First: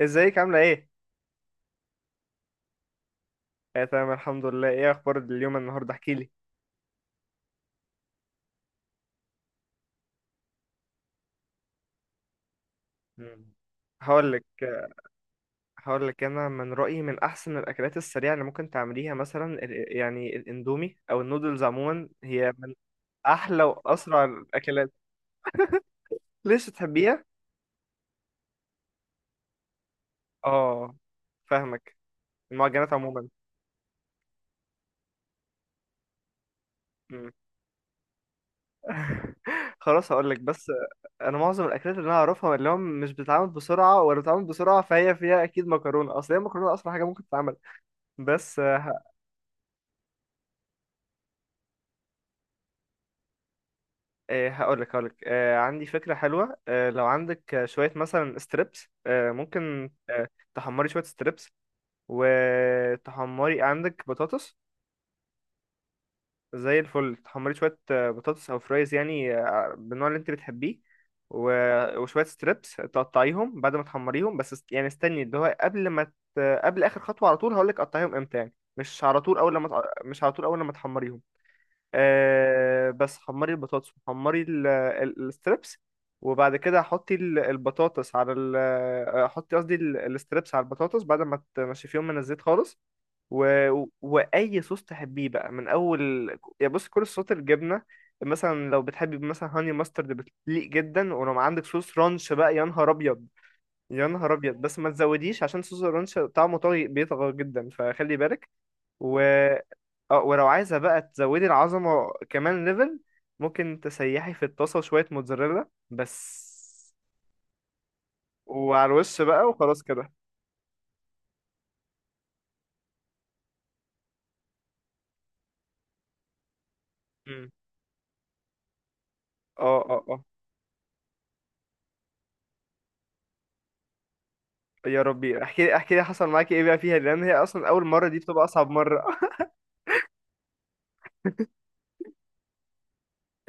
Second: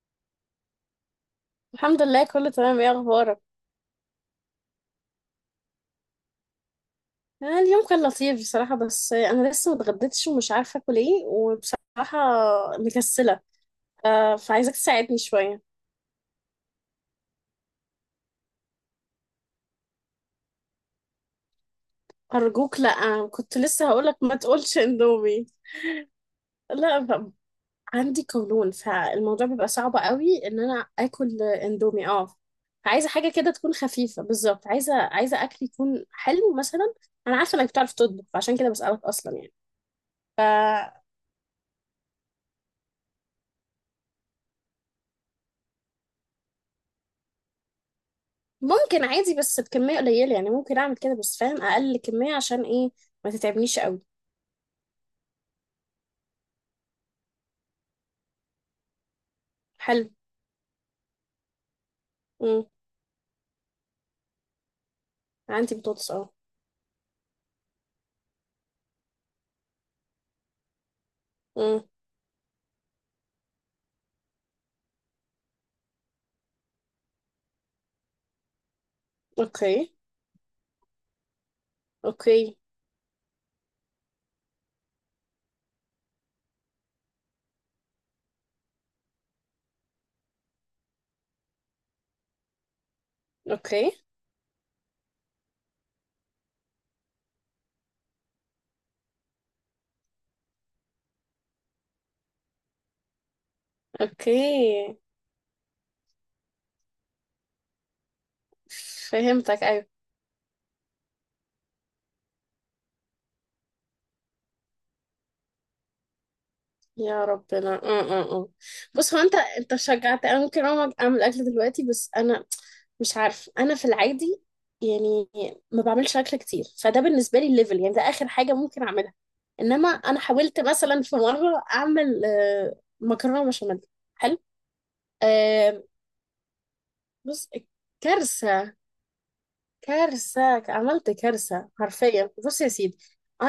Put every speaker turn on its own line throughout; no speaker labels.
ازيك عاملة ايه؟
الحمد لله، كله تمام. ايه اخبارك؟
آه، تمام الحمد لله. ايه اخبار اليوم النهاردة؟ احكي لي.
اليوم كان لطيف بصراحة، بس انا لسه متغديتش ومش عارفة اكل ايه وبصراحة مكسلة.
مم. هقول لك
فعايزاك تساعدني شوية.
هقول لك. انا من رأيي من احسن الاكلات السريعة اللي ممكن تعمليها، مثلا يعني الاندومي او النودلز عموما، هي من
ارجوك لا، كنت
احلى
لسه هقولك
واسرع
ما تقولش
الاكلات.
اندومي.
ليش
لا،
تحبيها؟
عندي قولون فالموضوع بيبقى صعب قوي ان انا
اه،
اكل
فاهمك.
اندومي. اه.
المعجنات
عايزة
عموما.
حاجة كده تكون خفيفة. بالظبط عايزة اكل يكون حلو مثلا.
مم.
انا عارفة انك بتعرف تطبخ عشان كده بسألك اصلا.
خلاص هقول لك بس.
يعني
انا معظم الاكلات اللي انا اعرفها اللي هو مش بتتعمل بسرعة ولا بتتعمل بسرعة، فهي فيها اكيد مكرونة. اصل هي المكرونة اسرع حاجة ممكن تتعمل. بس آه،
ممكن عادي بس بكمية قليلة، يعني ممكن أعمل كده بس فاهم، أقل كمية عشان إيه ما تتعبنيش قوي.
إيه، هقولك، عندي فكرة حلوة. لو عندك شوية مثلا ستريبس، ممكن.
حلو.
تحمري شوية ستريبس،
مم.
وتحمري عندك بطاطس
عندي بطاطس، أه.
زي الفل. تحمري شوية بطاطس أو فرايز، يعني بالنوع اللي انت بتحبيه.
مم.
وشوية ستريبس تقطعيهم بعد ما تحمريهم، بس يعني استني اللي هو قبل ما قبل آخر خطوة على طول هقولك قطعيهم امتى. يعني مش على طول أول لما
أوكي.
تق- مش على طول أول لما تحمريهم.
أوكي.
بس حمري البطاطس، وحمري الستريبس. وبعد كده حطي البطاطس على ال آه، حطي قصدي الستريبس على البطاطس بعد ما تنشفيهم من الزيت خالص. و...
أوكي.
واي صوص تحبيه بقى من اول. يا بص، كل صوصات الجبنه. مثلا لو بتحبي، مثلا هاني ماسترد بتليق جدا. ولو عندك صوص رانش بقى، يا نهار ابيض يا نهار ابيض. بس ما
أوكي.
تزوديش، عشان صوص الرانش طعمه طاغي بيطغى جدا، فخلي بالك. و
فهمتك، أيوة.
اه ولو عايزة بقى تزودي العظمة كمان ليفل، ممكن تسيحي في الطاسة شوية موتزاريلا بس،
يا ربنا، اه اه اه.
وعلى
بص، هو
الوش
انت
بقى.
انت
وخلاص كده.
شجعت. انا ممكن اقوم اعمل اكل دلوقتي، بس انا مش عارف انا في العادي يعني ما بعملش اكل كتير، فده بالنسبه لي
مم.
الليفل، يعني ده اخر حاجه ممكن اعملها.
اه،
انما
اه،
انا
اه.
حاولت مثلا في مره اعمل مكرونه بشاميل. حلو.
يا ربي، احكي لي
آه،
احكي لي حصل معاكي ايه بقى فيها، لان هي
بص،
اصلا اول مرة دي بتبقى اصعب
كارثه،
مرة.
كارثه. عملت كارثه حرفيا. بص يا سيدي،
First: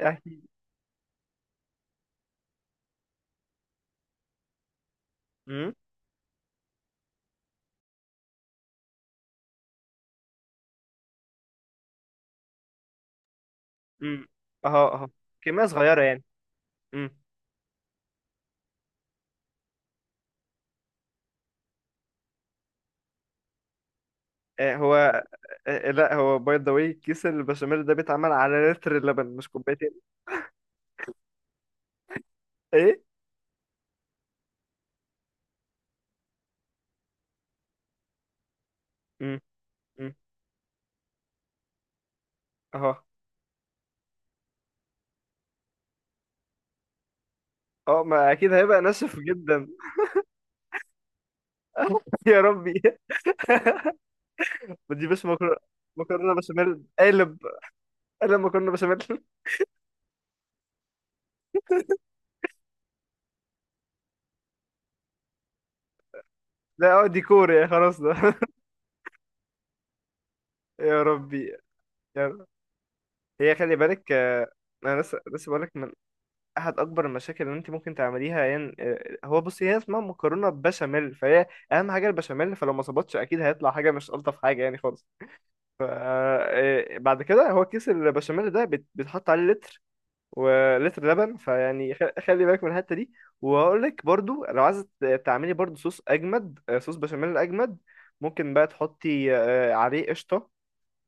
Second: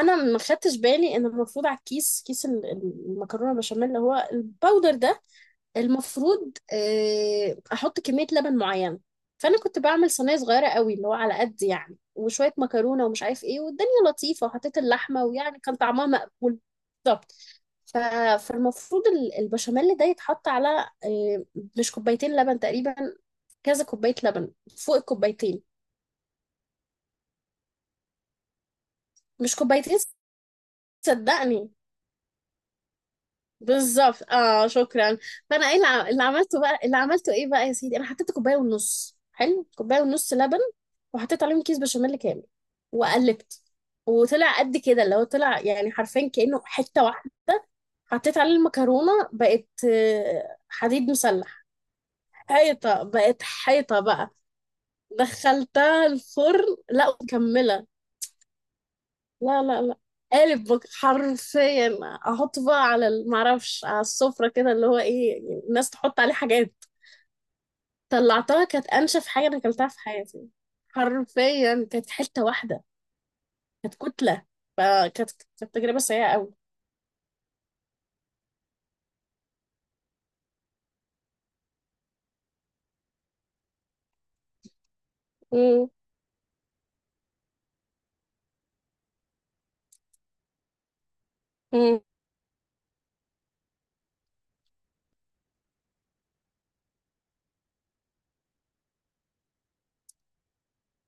ما
احكي.
خدتش بالي ان المفروض على الكيس، كيس المكرونه بشاميل اللي هو الباودر ده،
امم
المفروض احط كميه لبن معينه. فانا كنت بعمل صينيه صغيره قوي، اللي هو على قد يعني وشويه مكرونه ومش عارف ايه، والدنيا
امم.
لطيفه،
اه،
وحطيت
اه.
اللحمه، ويعني
كمية
كان
صغيرة
طعمها
يعني.
مقبول.
امم.
بالظبط. ف- فالمفروض البشاميل ده يتحط على مش كوبايتين لبن تقريبا، كذا كوبايه لبن،
هو.
فوق
آه،
الكوبايتين.
لا، هو باي ذا واي كيس البشاميل ده بيتعمل على لتر اللبن، مش
مش
كوبايتين.
كوبايتين، صدقني.
ايه.
بالظبط، اه، شكرا. فانا ايه اللي اللي عملته بقى، اللي عملته ايه بقى يا سيدي؟ انا حطيت كوبايه ونص،
امم.
حلو، كوبايه
امم.
ونص لبن، وحطيت عليهم كيس بشاميل كامل،
اه،
وقلبت، وطلع قد كده، اللي هو طلع يعني حرفيا كانه حته واحده.
اه، ما
حطيت عليه
اكيد هيبقى
المكرونه،
ناشف
بقت
جدا.
حديد مسلح.
يا ربي.
حيطه، بقت حيطه بقى.
ما تجيبش مكرونه.
دخلتها
مكرونه
الفرن،
بشاميل
لا
قالب.
مكمله.
قالب مكرونه بشاميل.
لا لا لا. قالب، حرفيا. احط بقى على معرفش، على السفرة كده، اللي هو ايه يعني الناس تحط عليه حاجات.
لا، اه، ديكور يعني، خلاص ده.
طلعتها كانت انشف حاجة انا اكلتها في حياتي،
يا ربي.
حرفيا كانت
يا
حتة
رب.
واحدة،
هي خلي
كانت
بالك.
كتلة.
انا لسه
فكانت،
لسه بقولك
كانت
من
تجربة سيئة قوي.
احد اكبر المشاكل اللي انت ممكن تعمليها، يعني هو بصي، هي اسمها مكرونه بشاميل، فهي اهم حاجه البشاميل. فلو ما ظبطش اكيد هيطلع حاجه مش الطف حاجه يعني خالص. ف آه، بعد كده هو كيس البشاميل ده بيتحط عليه لتر، ولتر لبن. فيعني
مم.
خلي بالك من الحته دي. وهقول لك برضو، لو عايزه تعملي برضو صوص اجمد، صوص بشاميل اجمد، ممكن بقى تحطي عليه قشطه.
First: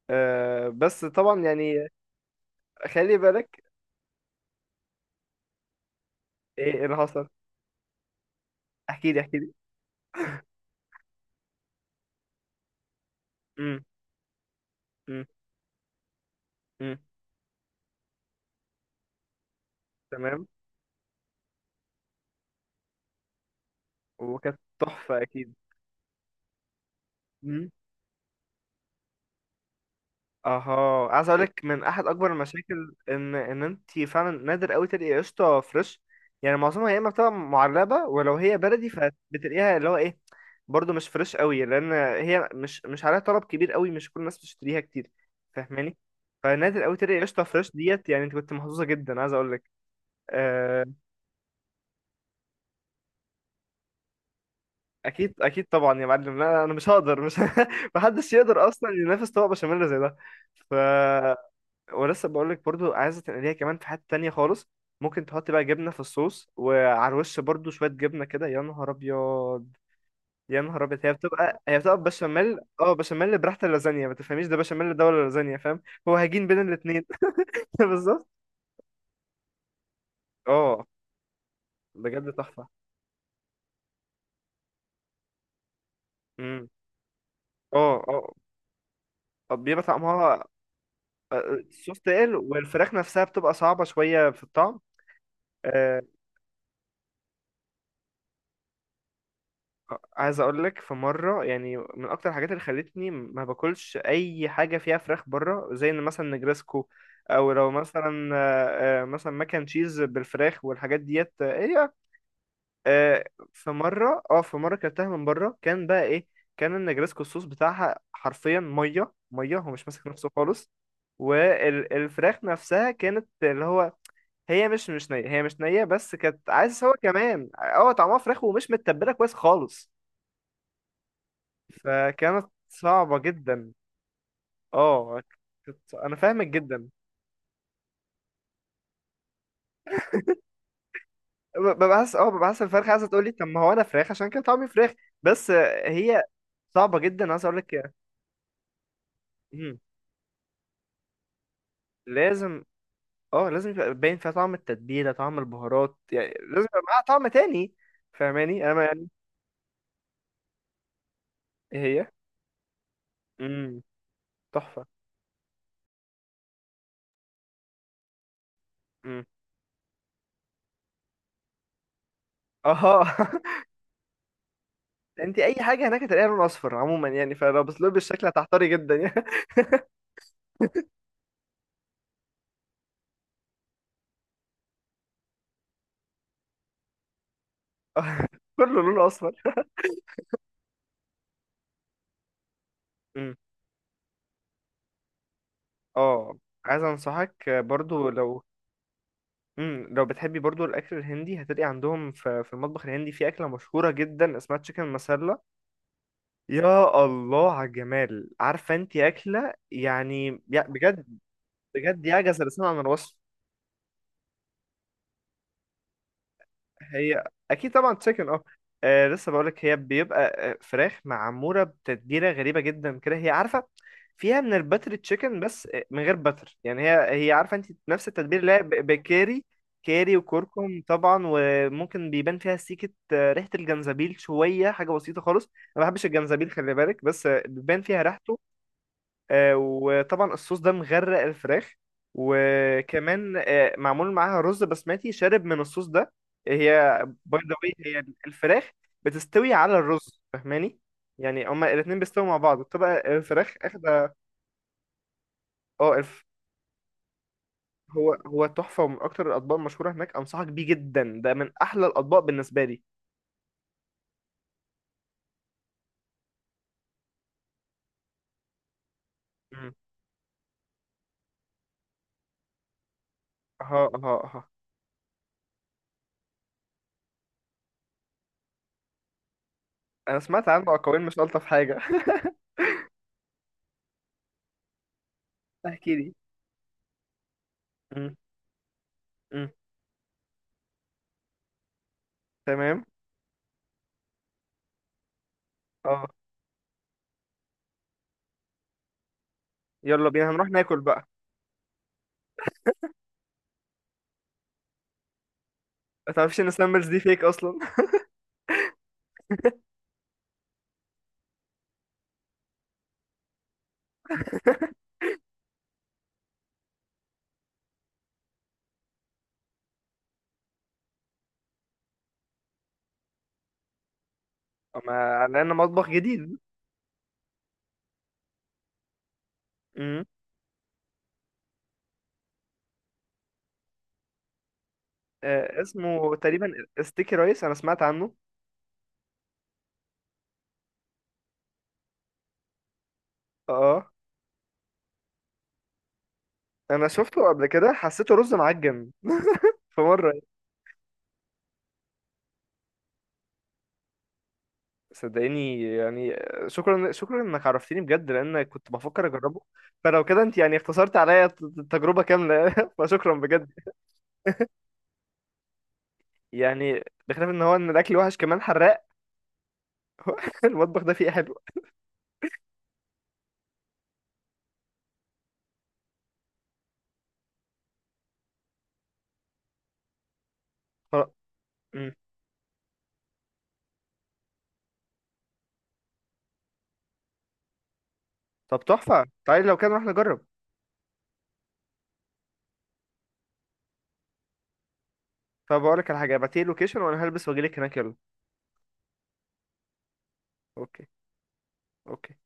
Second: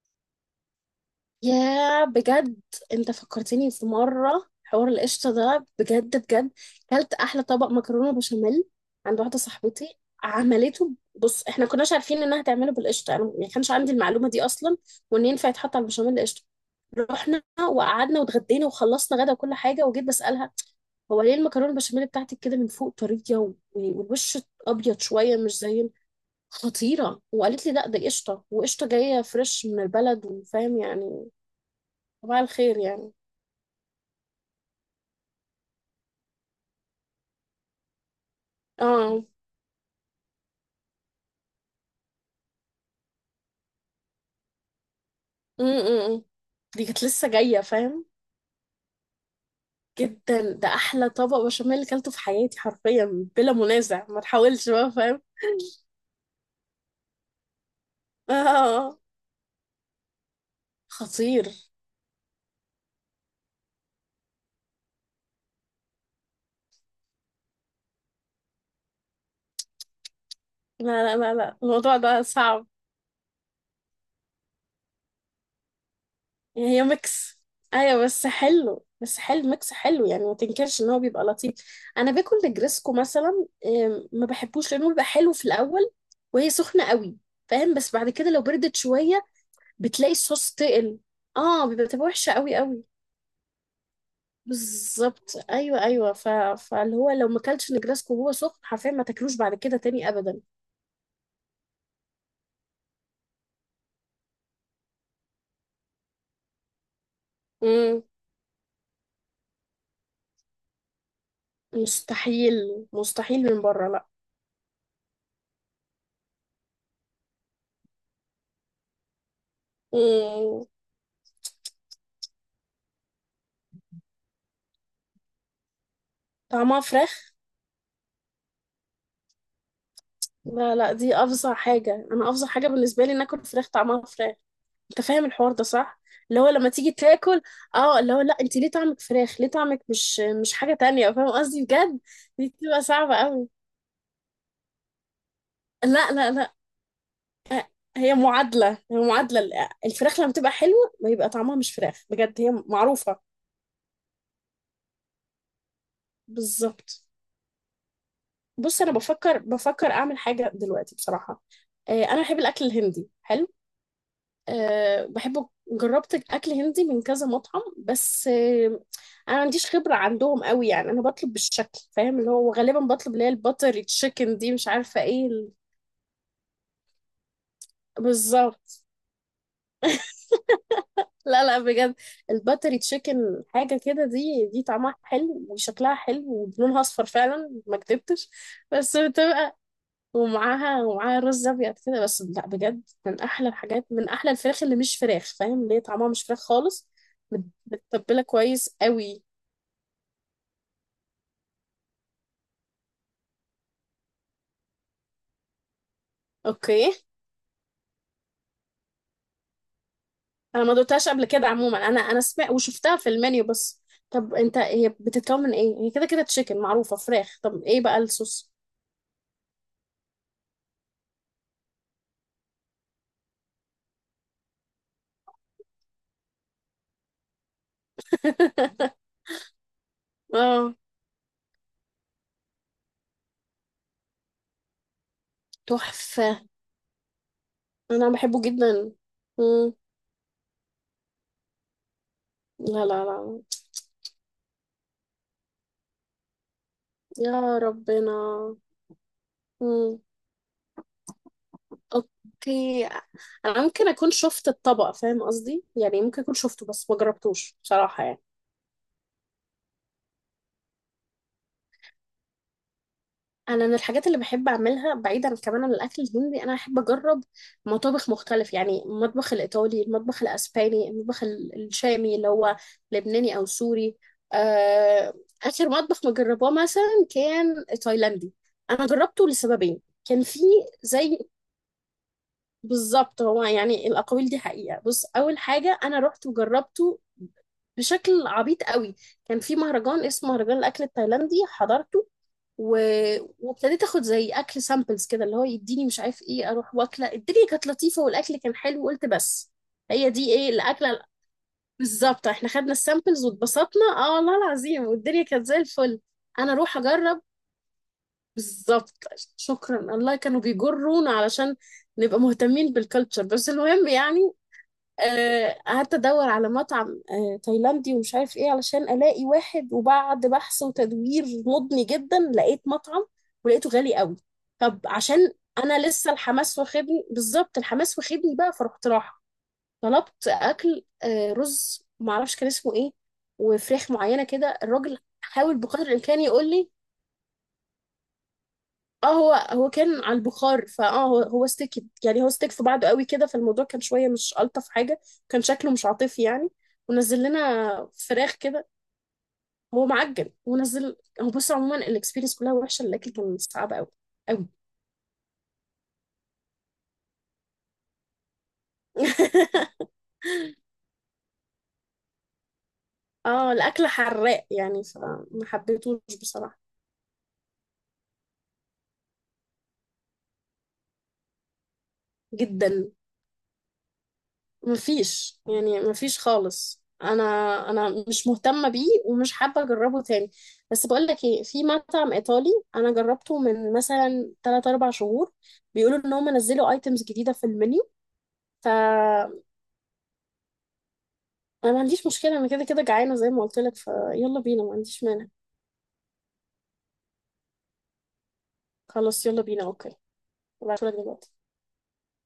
بس طبعا يعني
يا بجد، انت
خلي بالك.
فكرتني في مرة حوار القشطة ده. بجد بجد،
ايه اللي
كلت
حصل؟
أحلى طبق مكرونة بشاميل
احكي لي
عند
احكي
واحدة
لي.
صاحبتي. عملته، بص، احنا كناش عارفين انها تعمله بالقشطة، انا ما كانش
امم.
عندي المعلومة دي اصلا،
امم.
وان ينفع يتحط على البشاميل قشطة.
امم.
رحنا وقعدنا واتغدينا وخلصنا غدا وكل حاجة، وجيت
تمام.
بسألها: هو ليه المكرونة البشاميل بتاعتك كده من فوق طرية، والوش
وكانت
أبيض
تحفه
شوية،
اكيد.
مش زي... خطيرة. وقالت
امم.
لي: لا ده قشطة، وقشطة جاية فريش من البلد، وفاهم
اها، عايز
يعني.
اقول لك من احد اكبر
صباح الخير
المشاكل
يعني.
ان انت فعلا نادر قوي تلاقي قشطه فريش. يعني معظمها يا اما بتبقى معلبه، ولو هي بلدي
اه.
فبتلاقيها اللي هو ايه، برضو مش فريش قوي، لان هي مش عليها طلب كبير قوي. مش كل الناس بتشتريها كتير، فاهماني.
امم.
فنادر
دي
قوي
كانت
تلاقي
لسه
قشطه
جاية،
فريش
فاهم،
ديت، يعني انت كنت محظوظه جدا، عايز اقول لك.
جدا. ده
آه،
أحلى طبق بشاميل اللي أكلته في حياتي، حرفيا بلا منازع. ما تحاولش بقى، فاهم.
اكيد اكيد طبعا يا معلم. لا، انا مش هقدر، مش. محدش يقدر اصلا
اه.
ينافس طبق بشاميل زي ده. ف
خطير.
ولسه بقول لك برضو عايزه تنقليها كمان في حته تانية خالص. ممكن تحط بقى جبنه في الصوص، وعلى الوش برضو شويه جبنه كده، يا نهار ابيض يا نهار
لا
ابيض. هي
لا لا لا،
بتبقى
الموضوع ده
بشاميل،
صعب.
بشاميل براحه اللازانيا. ما تفهميش ده بشاميل ده ولا لازانيا، فاهم. هو هجين بين
يعني هي
الاتنين.
ميكس. ايوه، بس
بالظبط.
حلو، بس حلو ميكس حلو، يعني ما تنكرش
اه،
ان هو بيبقى لطيف. انا
بجد
باكل
تحفه.
نجرسكو مثلا، ما بحبوش لانه بيبقى حلو في الاول وهي
امم.
سخنه قوي، فاهم، بس
اه،
بعد
اه.
كده لو بردت شويه
طب بيبقى
بتلاقي
طعمها،
الصوص تقل.
آه،
اه بيبقى،
الصوص
تبقى وحشه
تقل،
قوي قوي.
والفراخ نفسها بتبقى صعبه شويه في الطعم.
بالظبط، ايوه
آه،
ايوه. فاللي هو لو ما اكلتش نجرسكو وهو سخن حرفيا، ما تاكلوش بعد كده تاني
عايز
ابدا.
اقول لك، في مره يعني من اكتر الحاجات اللي خلتني ما باكلش اي حاجه فيها فراخ بره، زي ان مثلا نجرسكو، او لو
مم.
مثلا مثلا ماكن تشيز بالفراخ والحاجات ديت، ايه.
مستحيل
آه،
مستحيل، من
في
بره لا.
مره، كلتها من بره، كان بقى ايه؟ كان النجرسكو الصوص بتاعها حرفيا ميه ميه، هو مش ماسك نفسه
مم.
خالص. والفراخ نفسها كانت اللي هو، هي مش نية. هي مش نية، بس كانت
طعمها
عايز هو
فراخ.
كمان طعمها فراخ ومش متبلة كويس خالص.
لا لا، دي افظع حاجه، انا
فكانت
افظع حاجه بالنسبه لي
صعبة
ناكل فراخ
جدا.
طعمها فراخ. انت
اه.
فاهم الحوار ده
كنت
صح؟
انا
اللي
فاهمك
هو لما
جدا.
تيجي تاكل، اه، اللي هو لا انت ليه طعمك فراخ، ليه طعمك مش، مش حاجه تانية، فاهم قصدي
ببقى
بجد.
حاسس،
دي بتبقى
الفرخة عايزة
صعبه
تقولي طب
قوي.
ما هو انا فراخ، عشان كده طعمي فراخ. بس آه،
لا
هي
لا لا.
صعبة جدا، عايز اقول
آه،
لك.
هي معادلة، هي معادلة
مم.
الفراخ لما تبقى حلوة ما يبقى طعمها مش فراخ، بجد هي
لازم.
معروفة.
اه، لازم يبقى باين فيها طعم التتبيلة، طعم البهارات، يعني لازم يبقى معاها
بالظبط.
طعم تاني. فاهماني
بص،
انا
أنا
يعني.
بفكر أعمل حاجة دلوقتي بصراحة.
إيه هي.
أنا بحب الأكل الهندي، حلو.
امم. تحفة.
أه بحبه، جربت أكل هندي من كذا مطعم، بس
امم.
أنا ما عنديش خبرة عندهم قوي، يعني أنا بطلب بالشكل، فاهم، اللي هو غالبا بطلب
اه.
اللي هي الباتر تشيكن دي، مش عارفة إيه
انت اي حاجة هناك هتلاقيها لون اصفر عموما، يعني فلو بس لون بالشكل هتحتاري
بالظبط.
جدا يعني.
لا لا، بجد، الباتري تشيكن حاجة كده، دي طعمها حلو وشكلها حلو ولونها أصفر فعلا، ما كدبتش.
كله
بس
لون اصفر.
بتبقى، ومعاها رز أبيض كده بس، لا بجد من أحلى الحاجات، من أحلى الفراخ اللي مش فراخ، فاهم، اللي هي طعمها مش
اه،
فراخ
عايز
خالص.
انصحك
مت-
برضو
متبلة
لو.
كويس قوي.
مم. لو بتحبي برضو الاكل الهندي، هتلاقي عندهم في المطبخ الهندي، في اكله مشهوره جدا اسمها تشيكن مسالة.
أوكي.
يا الله على الجمال، عارفه انت اكله يعني،
أنا ما
بجد.
دوتهاش قبل كده عموما، أنا
بجد
أنا
يعجز
سمعت
اللسان عن
وشفتها في
الوصف.
المنيو بس. طب أنت، هي بتتكون من إيه؟ هي كده كده تشيكن، معروفة
هي
فراخ، طب
اكيد
إيه
طبعا
بقى
تشيكن. اه
الصوص؟
لسه بقولك هي بيبقى فراخ معموره بتتبيله غريبه جدا كده، هي عارفه، فيها من الباتر تشيكن، بس من غير باتر يعني. هي عارفه انت نفس التتبيله اللي هي بكاري، كاري
اه
وكركم طبعا، وممكن بيبان فيها سيكه، ريحه الجنزبيل، شويه حاجه بسيطه خالص. انا ما بحبش
تحفة.
الجنزبيل خلي بالك، بس بيبان فيها
انا
ريحته.
بحبه جدا. مم.
وطبعا الصوص ده مغرق الفراخ.
لا لا
وكمان
لا،
معمول معاها رز بسمتي شارب من الصوص ده. هي، باي ذا
يا
واي، هي
ربنا.
الفراخ بتستوي على
مم.
الرز، فاهماني. يعني هما الاتنين بيستووا مع بعض،
اوكي.
بتبقى الفراخ
انا ممكن اكون
اخدة.
شفت الطبق، فاهم قصدي،
اه،
يعني ممكن اكون شفته بس ما جربتوش بصراحة
هو
يعني.
هو تحفة، ومن أكتر الأطباق المشهورة هناك. أنصحك بيه جدا، ده من أحلى الأطباق بالنسبة لي.
انا من الحاجات اللي بحب اعملها بعيدا كمان عن الاكل الهندي، انا بحب اجرب مطابخ مختلف، يعني المطبخ
مم.
الايطالي، المطبخ الاسباني، المطبخ الشامي اللي هو لبناني او
أها، أها،
سوري.
أها.
آه، اخر مطبخ ما جرباه مثلا كان تايلاندي. انا جربته لسببين.
أنا
كان في
سمعت عنه أقاويل مش
زي...
ألطف حاجة.
بالظبط. هو يعني الأقاويل دي حقيقة. بص، أول حاجة،
احكي
أنا
لي.
رحت وجربته
مم.
بشكل عبيط قوي. كان
مم.
في مهرجان اسمه مهرجان الأكل التايلاندي، حضرته. و...
تمام.
وابتديت اخد زي اكل سامبلز كده، اللي هو يديني مش
اه،
عارف ايه، اروح واكله، الدنيا كانت لطيفه والاكل كان حلو، وقلت بس
يلا
هي
بينا
دي
هنروح
ايه
ناكل
الاكله
بقى.
بالظبط. احنا خدنا السامبلز واتبسطنا، اه والله العظيم، والدنيا كانت زي الفل.
ما تعرفش ان
انا اروح
سامرز دي
اجرب،
فيك اصلا.
بالظبط. شكرا الله كانوا بيجرونا علشان نبقى مهتمين بالكلتشر، بس المهم يعني. قعدت ادور على مطعم تايلاندي ومش عارف ايه علشان الاقي واحد، وبعد بحث وتدوير مضني جدا لقيت مطعم، ولقيته غالي قوي. طب
اما
عشان
على انه
انا
مطبخ
لسه
جديد.
الحماس واخدني، بالظبط الحماس واخدني بقى، فرحت رايحه.
امم.
طلبت اكل رز معرفش كان اسمه ايه، وفراخ معينه كده، الراجل حاول بقدر
اسمه
الامكان يقول
تقريبا
لي.
ستيكي رايس، انا سمعت عنه.
اه هو هو كان على البخار، فاه هو هو استكت، يعني هو استك في بعضه قوي كده، فالموضوع كان
اه،
شويه مش الطف حاجه. كان شكله مش عاطفي يعني.
انا
ونزل
شفته قبل كده،
لنا
حسيته
فراخ
رز
كده،
معجن. في
هو
مره.
معجن ونزل. هو بص عموما الاكسبيرينس كلها وحشه، الاكل كان صعب قوي قوي.
صدقيني يعني، شكرا شكرا انك عرفتني بجد، لان كنت بفكر اجربه. فلو كده انت يعني اختصرت عليا التجربه كامله. فشكرا بجد.
اه الاكل حراق يعني، فما حبيتهوش بصراحه.
يعني بخلاف ان الاكل وحش كمان حراق. المطبخ ده فيه إيه حلو.
جدا. مفيش يعني، مفيش خالص. انا مش مهتمه بيه ومش حابه اجربه تاني. بس بقول
ف-
لك ايه، في
مم.
مطعم ايطالي انا جربته من مثلا 3 4 شهور، بيقولوا ان هم نزلوا ايتمز جديده في المنيو.
طب
ف،
تحفه، تعالي لو كده نروح نجرب.
انا ما عنديش مشكله، انا كده كده جعانه زي ما قلت لك، فيلا بينا ما عنديش مانع.
طب اقول لك على حاجه، ابعتيلي لوكيشن وانا هلبس واجيلك هناك، يلا.
خلاص يلا بينا، اوكي.
اوكي.
هبعتهولك دلوقتي.
اوكي.